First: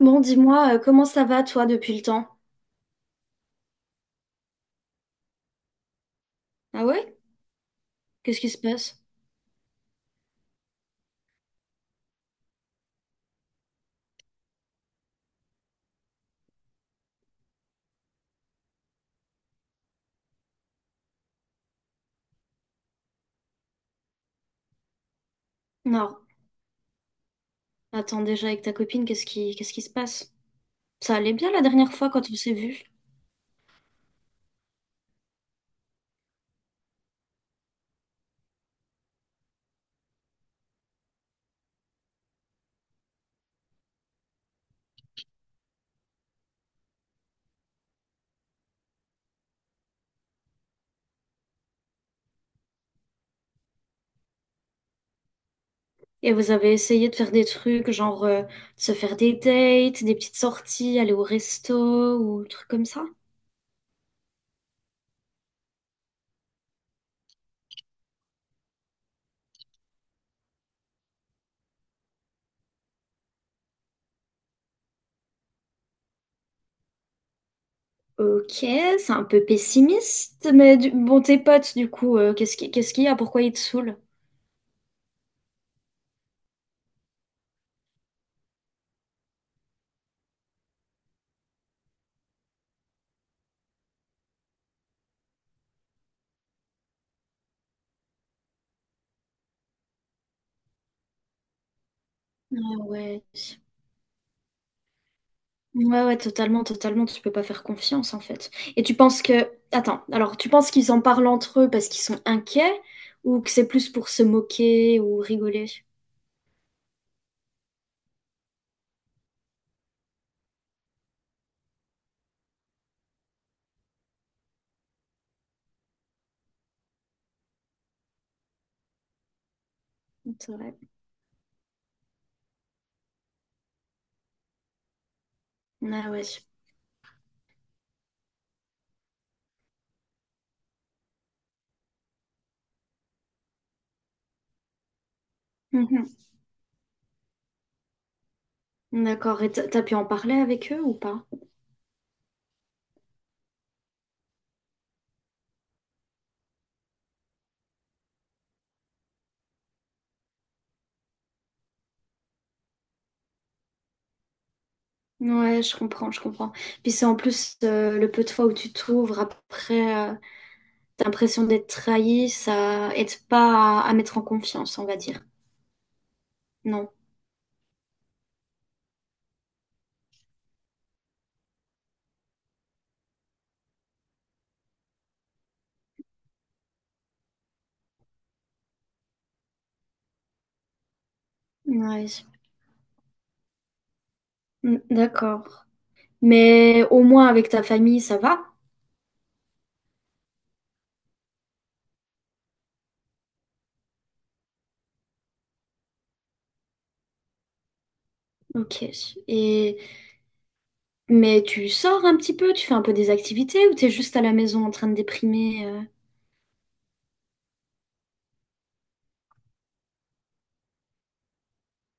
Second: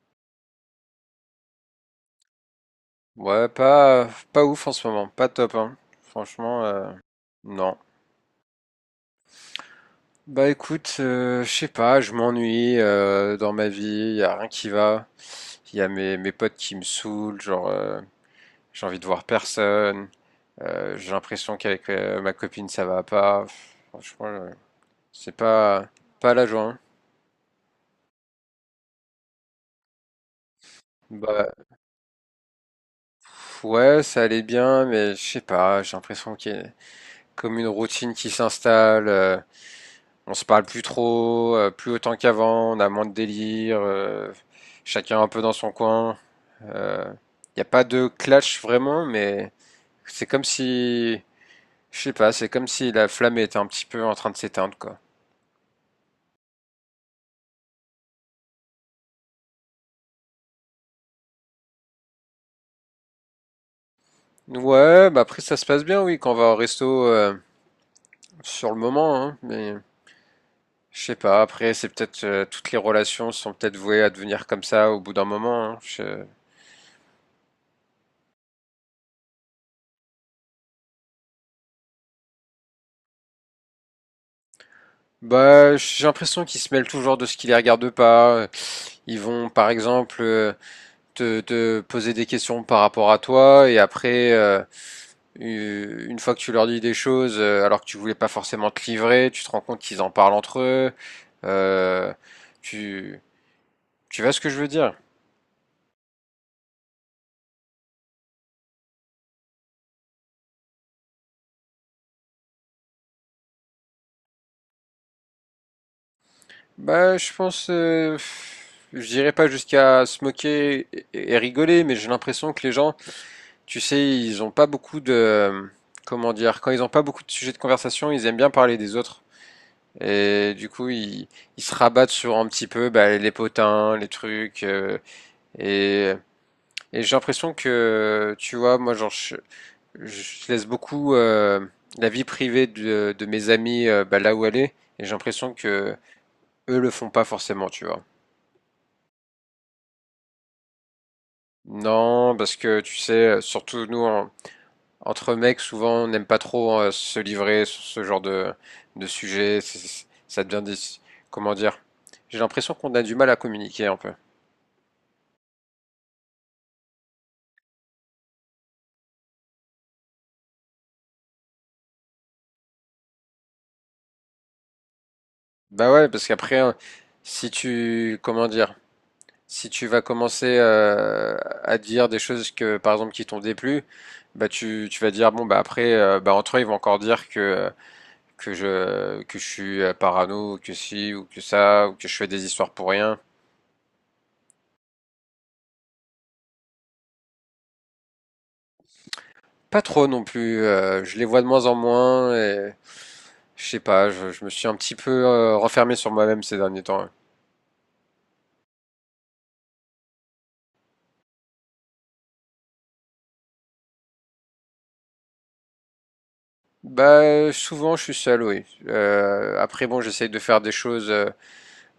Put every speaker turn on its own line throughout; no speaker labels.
Bon, dis-moi, comment ça va toi depuis le temps?
Ouais, pas ouf en ce moment, pas top, hein. Franchement,
Ah ouais?
non.
Qu'est-ce qui se passe?
Bah écoute, je sais pas, je m'ennuie dans ma vie, y a rien qui va. Il y a mes potes qui me saoulent, genre j'ai envie de voir personne, j'ai l'impression qu'avec ma copine ça va pas. Pff, franchement, c'est pas,
Non,
pas la joie, hein.
attends déjà avec ta copine, qu'est-ce qui se passe? Ça allait
Bah
bien la dernière fois quand on s'est vus?
pff, ouais, ça allait bien, mais je sais pas, j'ai l'impression qu'il y a comme une routine qui s'installe, on se parle plus trop, plus autant qu'avant, on a moins de délire, chacun un peu dans son coin. Il n'y a pas de clash vraiment, mais c'est comme si, je sais pas, c'est comme si la flamme était un petit peu en train de s'éteindre, quoi.
Et vous avez essayé de faire des trucs, genre de se faire des dates, des petites sorties, aller au resto ou des trucs comme ça?
Ouais, bah après ça se passe bien, oui, quand on va au resto sur le moment, hein, mais je sais pas, après c'est peut-être toutes les relations sont peut-être vouées à devenir comme ça au bout d'un moment, hein.
Ok, c'est un peu pessimiste, mais bon, tes potes, du coup, qu'est-ce qu'il y a? Pourquoi ils te saoulent?
Bah j'ai l'impression qu'ils se mêlent toujours de ce qui les regarde pas. Ils vont par exemple te poser des questions par rapport à toi et après une fois que tu leur dis des choses alors que tu voulais pas forcément te livrer, tu te rends compte qu'ils en parlent entre eux. Euh,
Ah
tu
ouais.
tu vois ce que je veux dire?
Ouais, ouais, totalement, totalement, tu peux pas faire confiance en fait. Et tu penses que... Attends, alors tu penses qu'ils en parlent entre eux parce qu'ils sont inquiets ou que c'est plus pour se moquer ou rigoler?
Bah je pense je dirais pas jusqu'à se moquer et rigoler, mais j'ai l'impression que les gens, tu sais, ils ont pas beaucoup de, comment dire, quand ils ont pas beaucoup de sujets de conversation, ils aiment bien parler des autres.
C'est
Et du
vrai.
coup, ils, se rabattent sur un petit peu, bah, les potins, les trucs,
Ah
et
ouais.
et j'ai l'impression que, tu vois, moi, genre, je laisse beaucoup la vie privée de mes amis bah, là où elle est. Et j'ai l'impression que
Mhm.
eux le font pas forcément, tu vois.
D'accord, et t'as pu en parler avec eux ou pas?
Non, parce que, tu sais, surtout nous, entre mecs, souvent, on n'aime pas trop se livrer sur ce genre de sujet. Ça devient des... Comment dire? J'ai l'impression qu'on a du mal à communiquer un peu.
Ouais, je comprends, je comprends. Puis c'est en plus le peu de fois où tu t'ouvres après, t'as l'impression d'être trahi, ça aide pas à mettre en confiance, on va dire.
Bah ouais, parce qu'après, hein,
Non.
si tu, comment dire, si tu vas commencer à dire des choses que, par exemple, qui t'ont déplu, bah tu vas dire bon bah après, bah entre eux ils vont encore dire que que je suis parano, ou que si ou que ça, ou que je
Ouais.
fais des histoires pour rien.
Mm, d'accord. Mais au moins avec ta famille, ça va?
Pas trop non plus, je les vois de moins en moins et je sais pas. Je me suis un petit peu renfermé sur moi-même ces derniers temps, hein.
Ok. Et mais tu sors un petit peu, tu fais un peu des activités ou t'es juste à la maison en train de déprimer?
Bah souvent je suis seul, oui. Après bon, j'essaye de faire des choses,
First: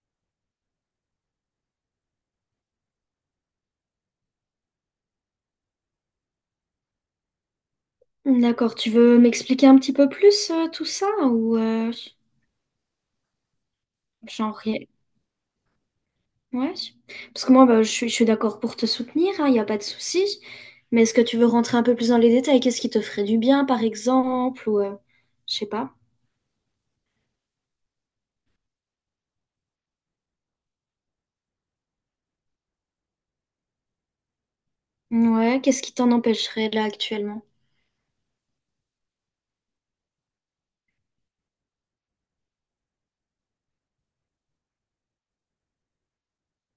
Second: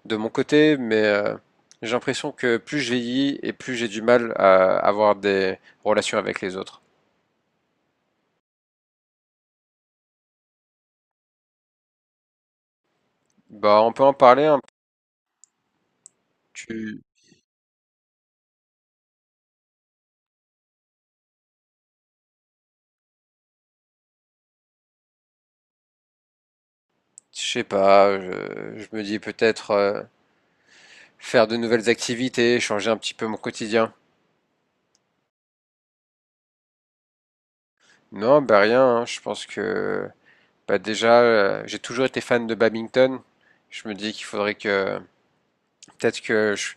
de mon côté, mais j'ai l'impression que plus je vieillis et plus j'ai du mal à avoir des relations avec les autres.
D'accord, tu veux m'expliquer un petit peu plus tout ça ou
Bah, on peut en parler un
genre
peu.
rien- ouais.
Tu,
Parce que moi bah, je suis d'accord pour te soutenir, il n'y a pas de souci. Mais est-ce que tu veux rentrer un peu plus dans les détails? Qu'est-ce qui te ferait du bien par exemple ou je sais pas.
je sais pas, je me dis peut-être faire de nouvelles activités, changer un petit peu mon quotidien.
Ouais, qu'est-ce qui t'en empêcherait là actuellement?
Non, bah rien, hein, je pense que bah déjà, j'ai toujours été fan de badminton. Je me dis qu'il faudrait que peut-être que je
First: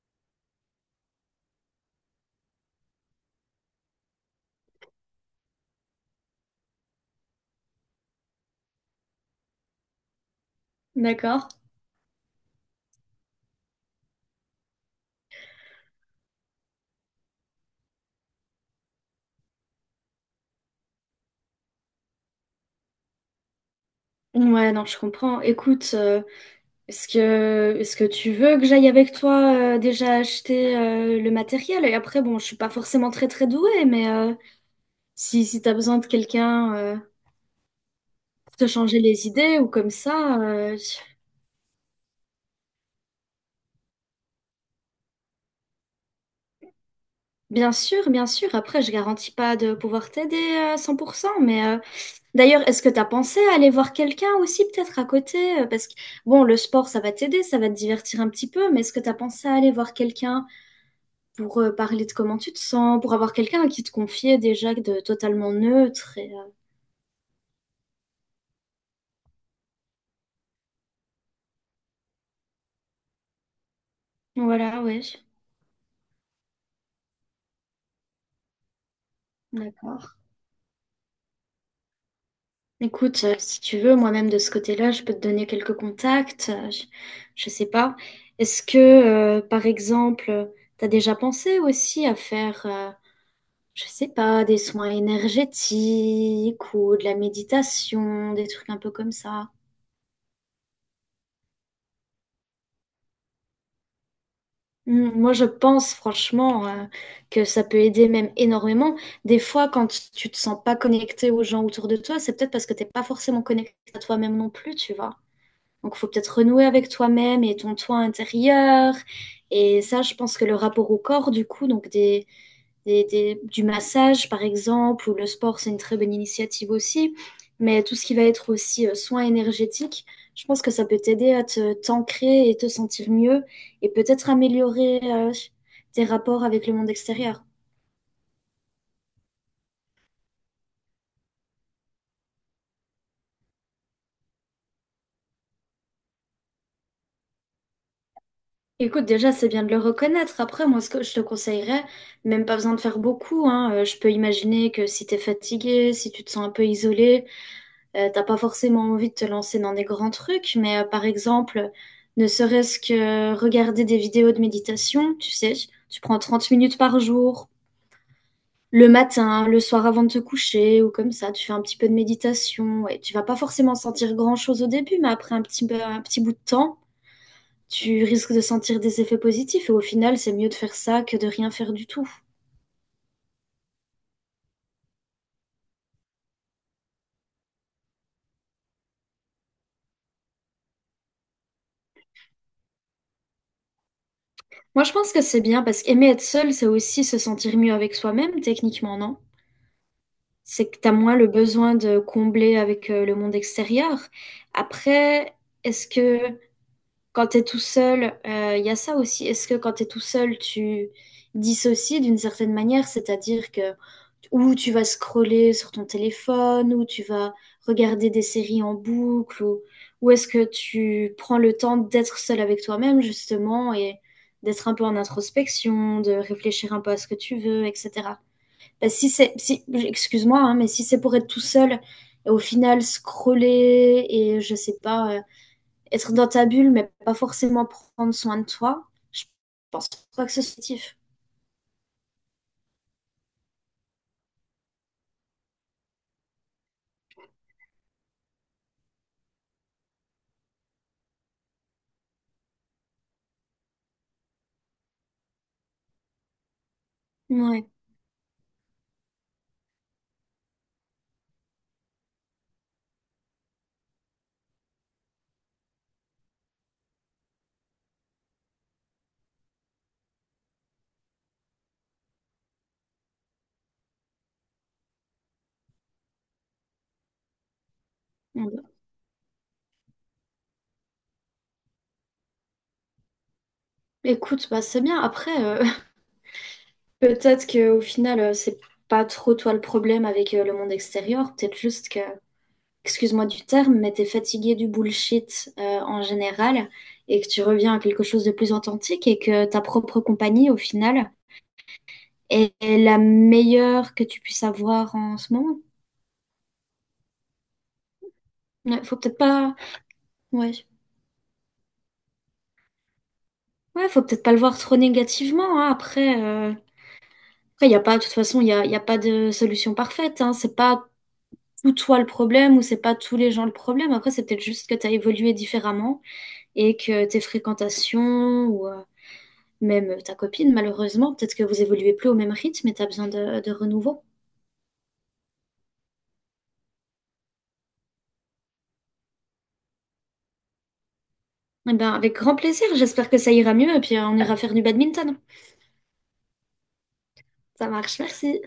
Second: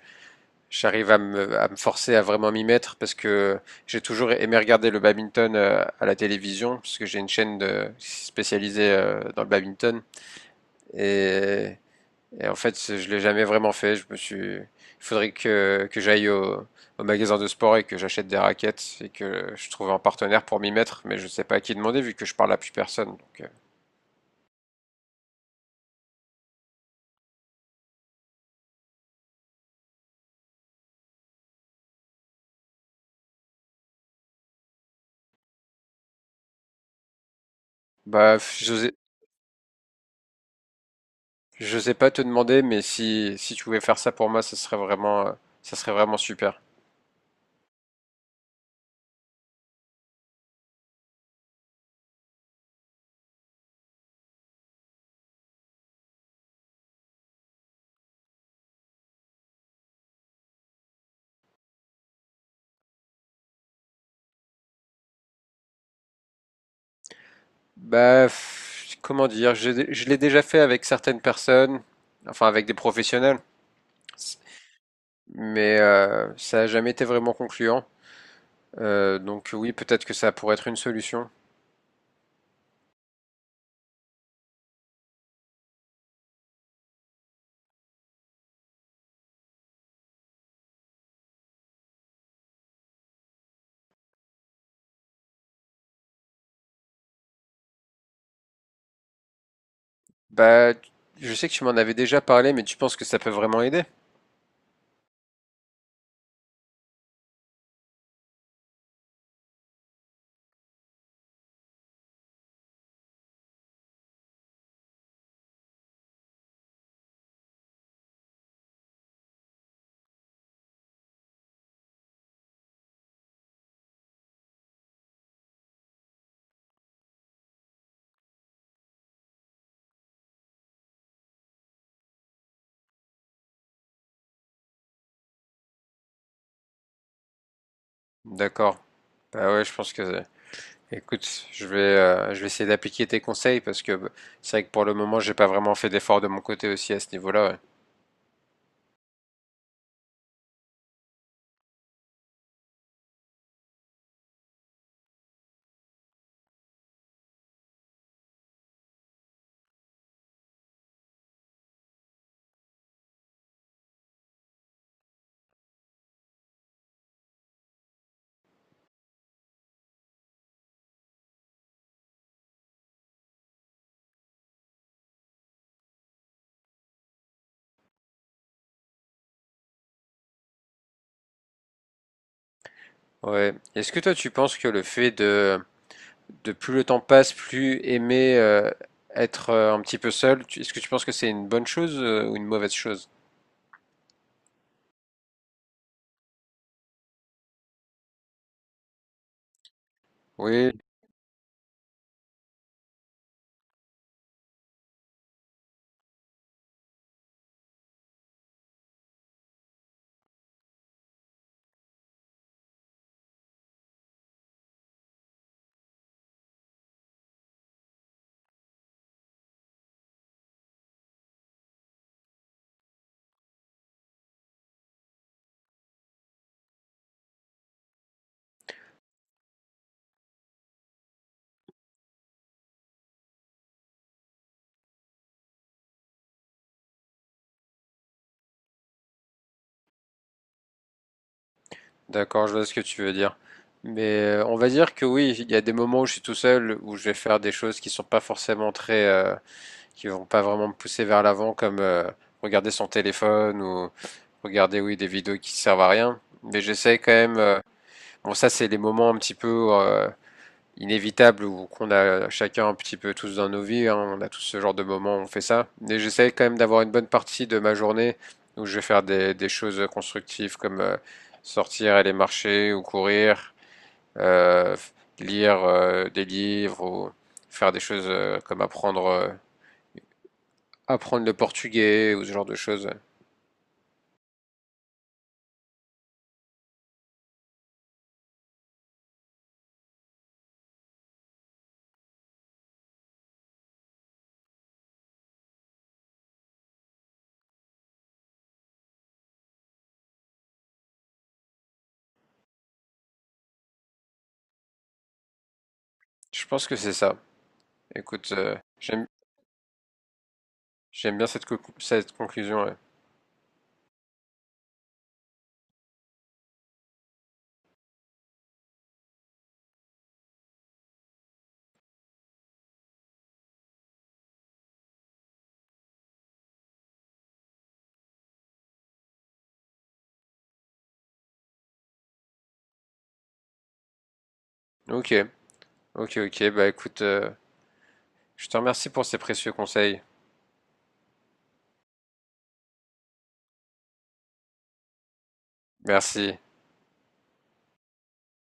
j'arrive à me forcer à vraiment m'y mettre parce que j'ai toujours aimé regarder le badminton à la télévision parce que j'ai une chaîne, de, spécialisée dans le badminton
D'accord.
et, et en fait je l'ai jamais vraiment fait. Il faudrait que j'aille au magasin de sport et que j'achète des raquettes et que je trouve un partenaire pour m'y mettre, mais je sais pas à qui demander vu que je parle à plus personne. Donc,
Ouais, non, je comprends. Écoute. Est-ce que tu veux que j'aille avec toi déjà acheter le matériel? Et après, bon, je suis pas forcément très très douée, mais si t'as besoin de quelqu'un
bah
pour te changer les idées ou comme ça,
je sais pas te demander, mais si tu pouvais faire ça pour moi, ça serait vraiment super.
bien sûr, bien sûr. Après, je garantis pas de pouvoir t'aider à 100%, mais d'ailleurs, est-ce que t'as pensé à aller voir quelqu'un aussi peut-être à côté? Parce que, bon, le sport, ça va t'aider, ça va te divertir un petit peu, mais est-ce que t'as pensé à aller voir quelqu'un pour parler de comment tu te sens, pour avoir quelqu'un à qui te confier déjà de totalement neutre. Et,
Bah, comment dire, je l'ai déjà fait avec certaines personnes, enfin avec des professionnels,
voilà, ouais,
mais ça n'a jamais été vraiment concluant. Donc oui, peut-être que
d'accord.
ça pourrait être une solution.
Écoute, si tu veux, moi-même de ce côté-là, je peux te donner quelques contacts. Je sais pas. Est-ce que, par exemple, t'as déjà pensé aussi à faire, je sais pas, des soins énergétiques ou de la méditation, des trucs un peu comme ça?
Bah, je sais que tu m'en avais déjà parlé, mais tu penses que ça peut vraiment aider?
Hmm, moi, je pense franchement que ça peut aider même énormément. Des fois, quand tu te sens pas connecté aux gens autour de toi, c'est peut-être parce que t'es pas forcément connecté à toi-même non plus, tu vois. Donc, il faut peut-être renouer avec toi-même et ton toi intérieur. Et ça, je pense que le rapport au corps, du coup, du massage, par exemple, ou le sport, c'est une très bonne initiative aussi. Mais tout ce qui va être aussi soin énergétique, je pense que ça peut t'aider à te t'ancrer et te sentir mieux et peut-être améliorer tes rapports avec le monde extérieur.
D'accord. Bah ouais, je pense que. Écoute, je vais essayer d'appliquer tes conseils parce que bah, c'est vrai que pour le moment, j'ai pas vraiment fait d'effort de mon côté aussi à ce niveau-là.
Écoute, déjà, c'est bien de le reconnaître. Après, moi, ce que je te conseillerais, même pas besoin de faire beaucoup, hein. Je peux imaginer que si t'es fatigué, si tu te sens un peu isolé, t'as pas forcément envie de te lancer dans des grands trucs, mais par exemple, ne serait-ce que regarder des vidéos de méditation, tu sais, tu prends 30 minutes par jour, le matin, le soir avant de te coucher, ou comme ça, tu fais un petit peu de méditation, et tu vas pas forcément sentir grand-chose au début, mais après un un petit bout de temps, tu risques de sentir des effets positifs et au final, c'est mieux de faire ça que de rien faire du tout.
Ouais. Ouais. Est-ce que toi, tu penses que le fait de plus le temps passe, plus aimer être un petit peu seul. Est-ce que tu penses que c'est une bonne chose ou une mauvaise chose?
Moi, je pense que c'est bien parce qu'aimer être seul, c'est aussi se sentir mieux avec soi-même, techniquement, non? C'est
Oui,
que t'as moins le besoin de combler avec le monde extérieur. Après, est-ce que quand t'es tout seul, il y a ça aussi. Est-ce que quand t'es tout seul, tu dissocies d'une certaine manière, c'est-à-dire que ou tu vas scroller sur ton téléphone, ou tu vas regarder des séries en boucle, ou est-ce que tu prends le temps d'être seul avec toi-même, justement, et d'être un peu en introspection, de réfléchir un peu à ce que tu veux, etc. Bah, si c'est, si, excuse-moi, hein, mais si c'est pour être tout seul, et au final scroller et je sais pas être dans ta bulle, mais pas forcément prendre soin de toi, je pense pas que c'est positif.
d'accord, je vois ce que tu veux dire. Mais on va dire que oui, il y a des moments où je suis tout seul, où je vais faire des choses qui sont pas forcément très, qui vont pas vraiment me pousser vers l'avant, comme regarder son téléphone ou regarder, oui, des vidéos qui servent à rien. Mais j'essaie quand même,
Ouais.
bon, ça c'est les moments un petit peu, inévitable ou qu'on a chacun un petit peu tous dans nos vies, hein, on a tous ce genre de moments, où on fait ça. Mais j'essaie quand même d'avoir une bonne partie de ma journée où je vais faire des, choses constructives comme sortir, aller marcher ou courir, euh, lire des livres ou faire des choses comme apprendre le portugais ou ce genre de choses.
Écoute, bah c'est bien. Après, peut-être qu'au final, c'est pas trop toi le problème avec le monde extérieur. Peut-être juste que, excuse-moi du terme, mais t'es fatigué du bullshit en général et que tu reviens à quelque chose de plus authentique et que ta propre compagnie, au final, est la meilleure que tu puisses avoir en ce moment.
Je pense que c'est ça. Écoute,
Ouais, faut
j'aime,
peut-être pas. Ouais.
j'aime bien cette conclusion, ouais.
Ouais, faut peut-être pas le voir trop négativement, hein. Après, après, y a pas, de toute façon, y a pas de solution parfaite, hein. C'est pas tout toi le problème ou c'est pas tous les gens le problème. Après, c'est peut-être juste que t'as évolué différemment et que tes fréquentations ou même ta copine, malheureusement, peut-être que vous évoluez plus au même rythme et t'as besoin de renouveau.
Ok, ok, ok. Bah écoute, je te remercie pour ces précieux conseils.
Eh ben, avec grand plaisir. J'espère que ça ira mieux et puis on ira faire du badminton.
Merci.
Ça marche, merci.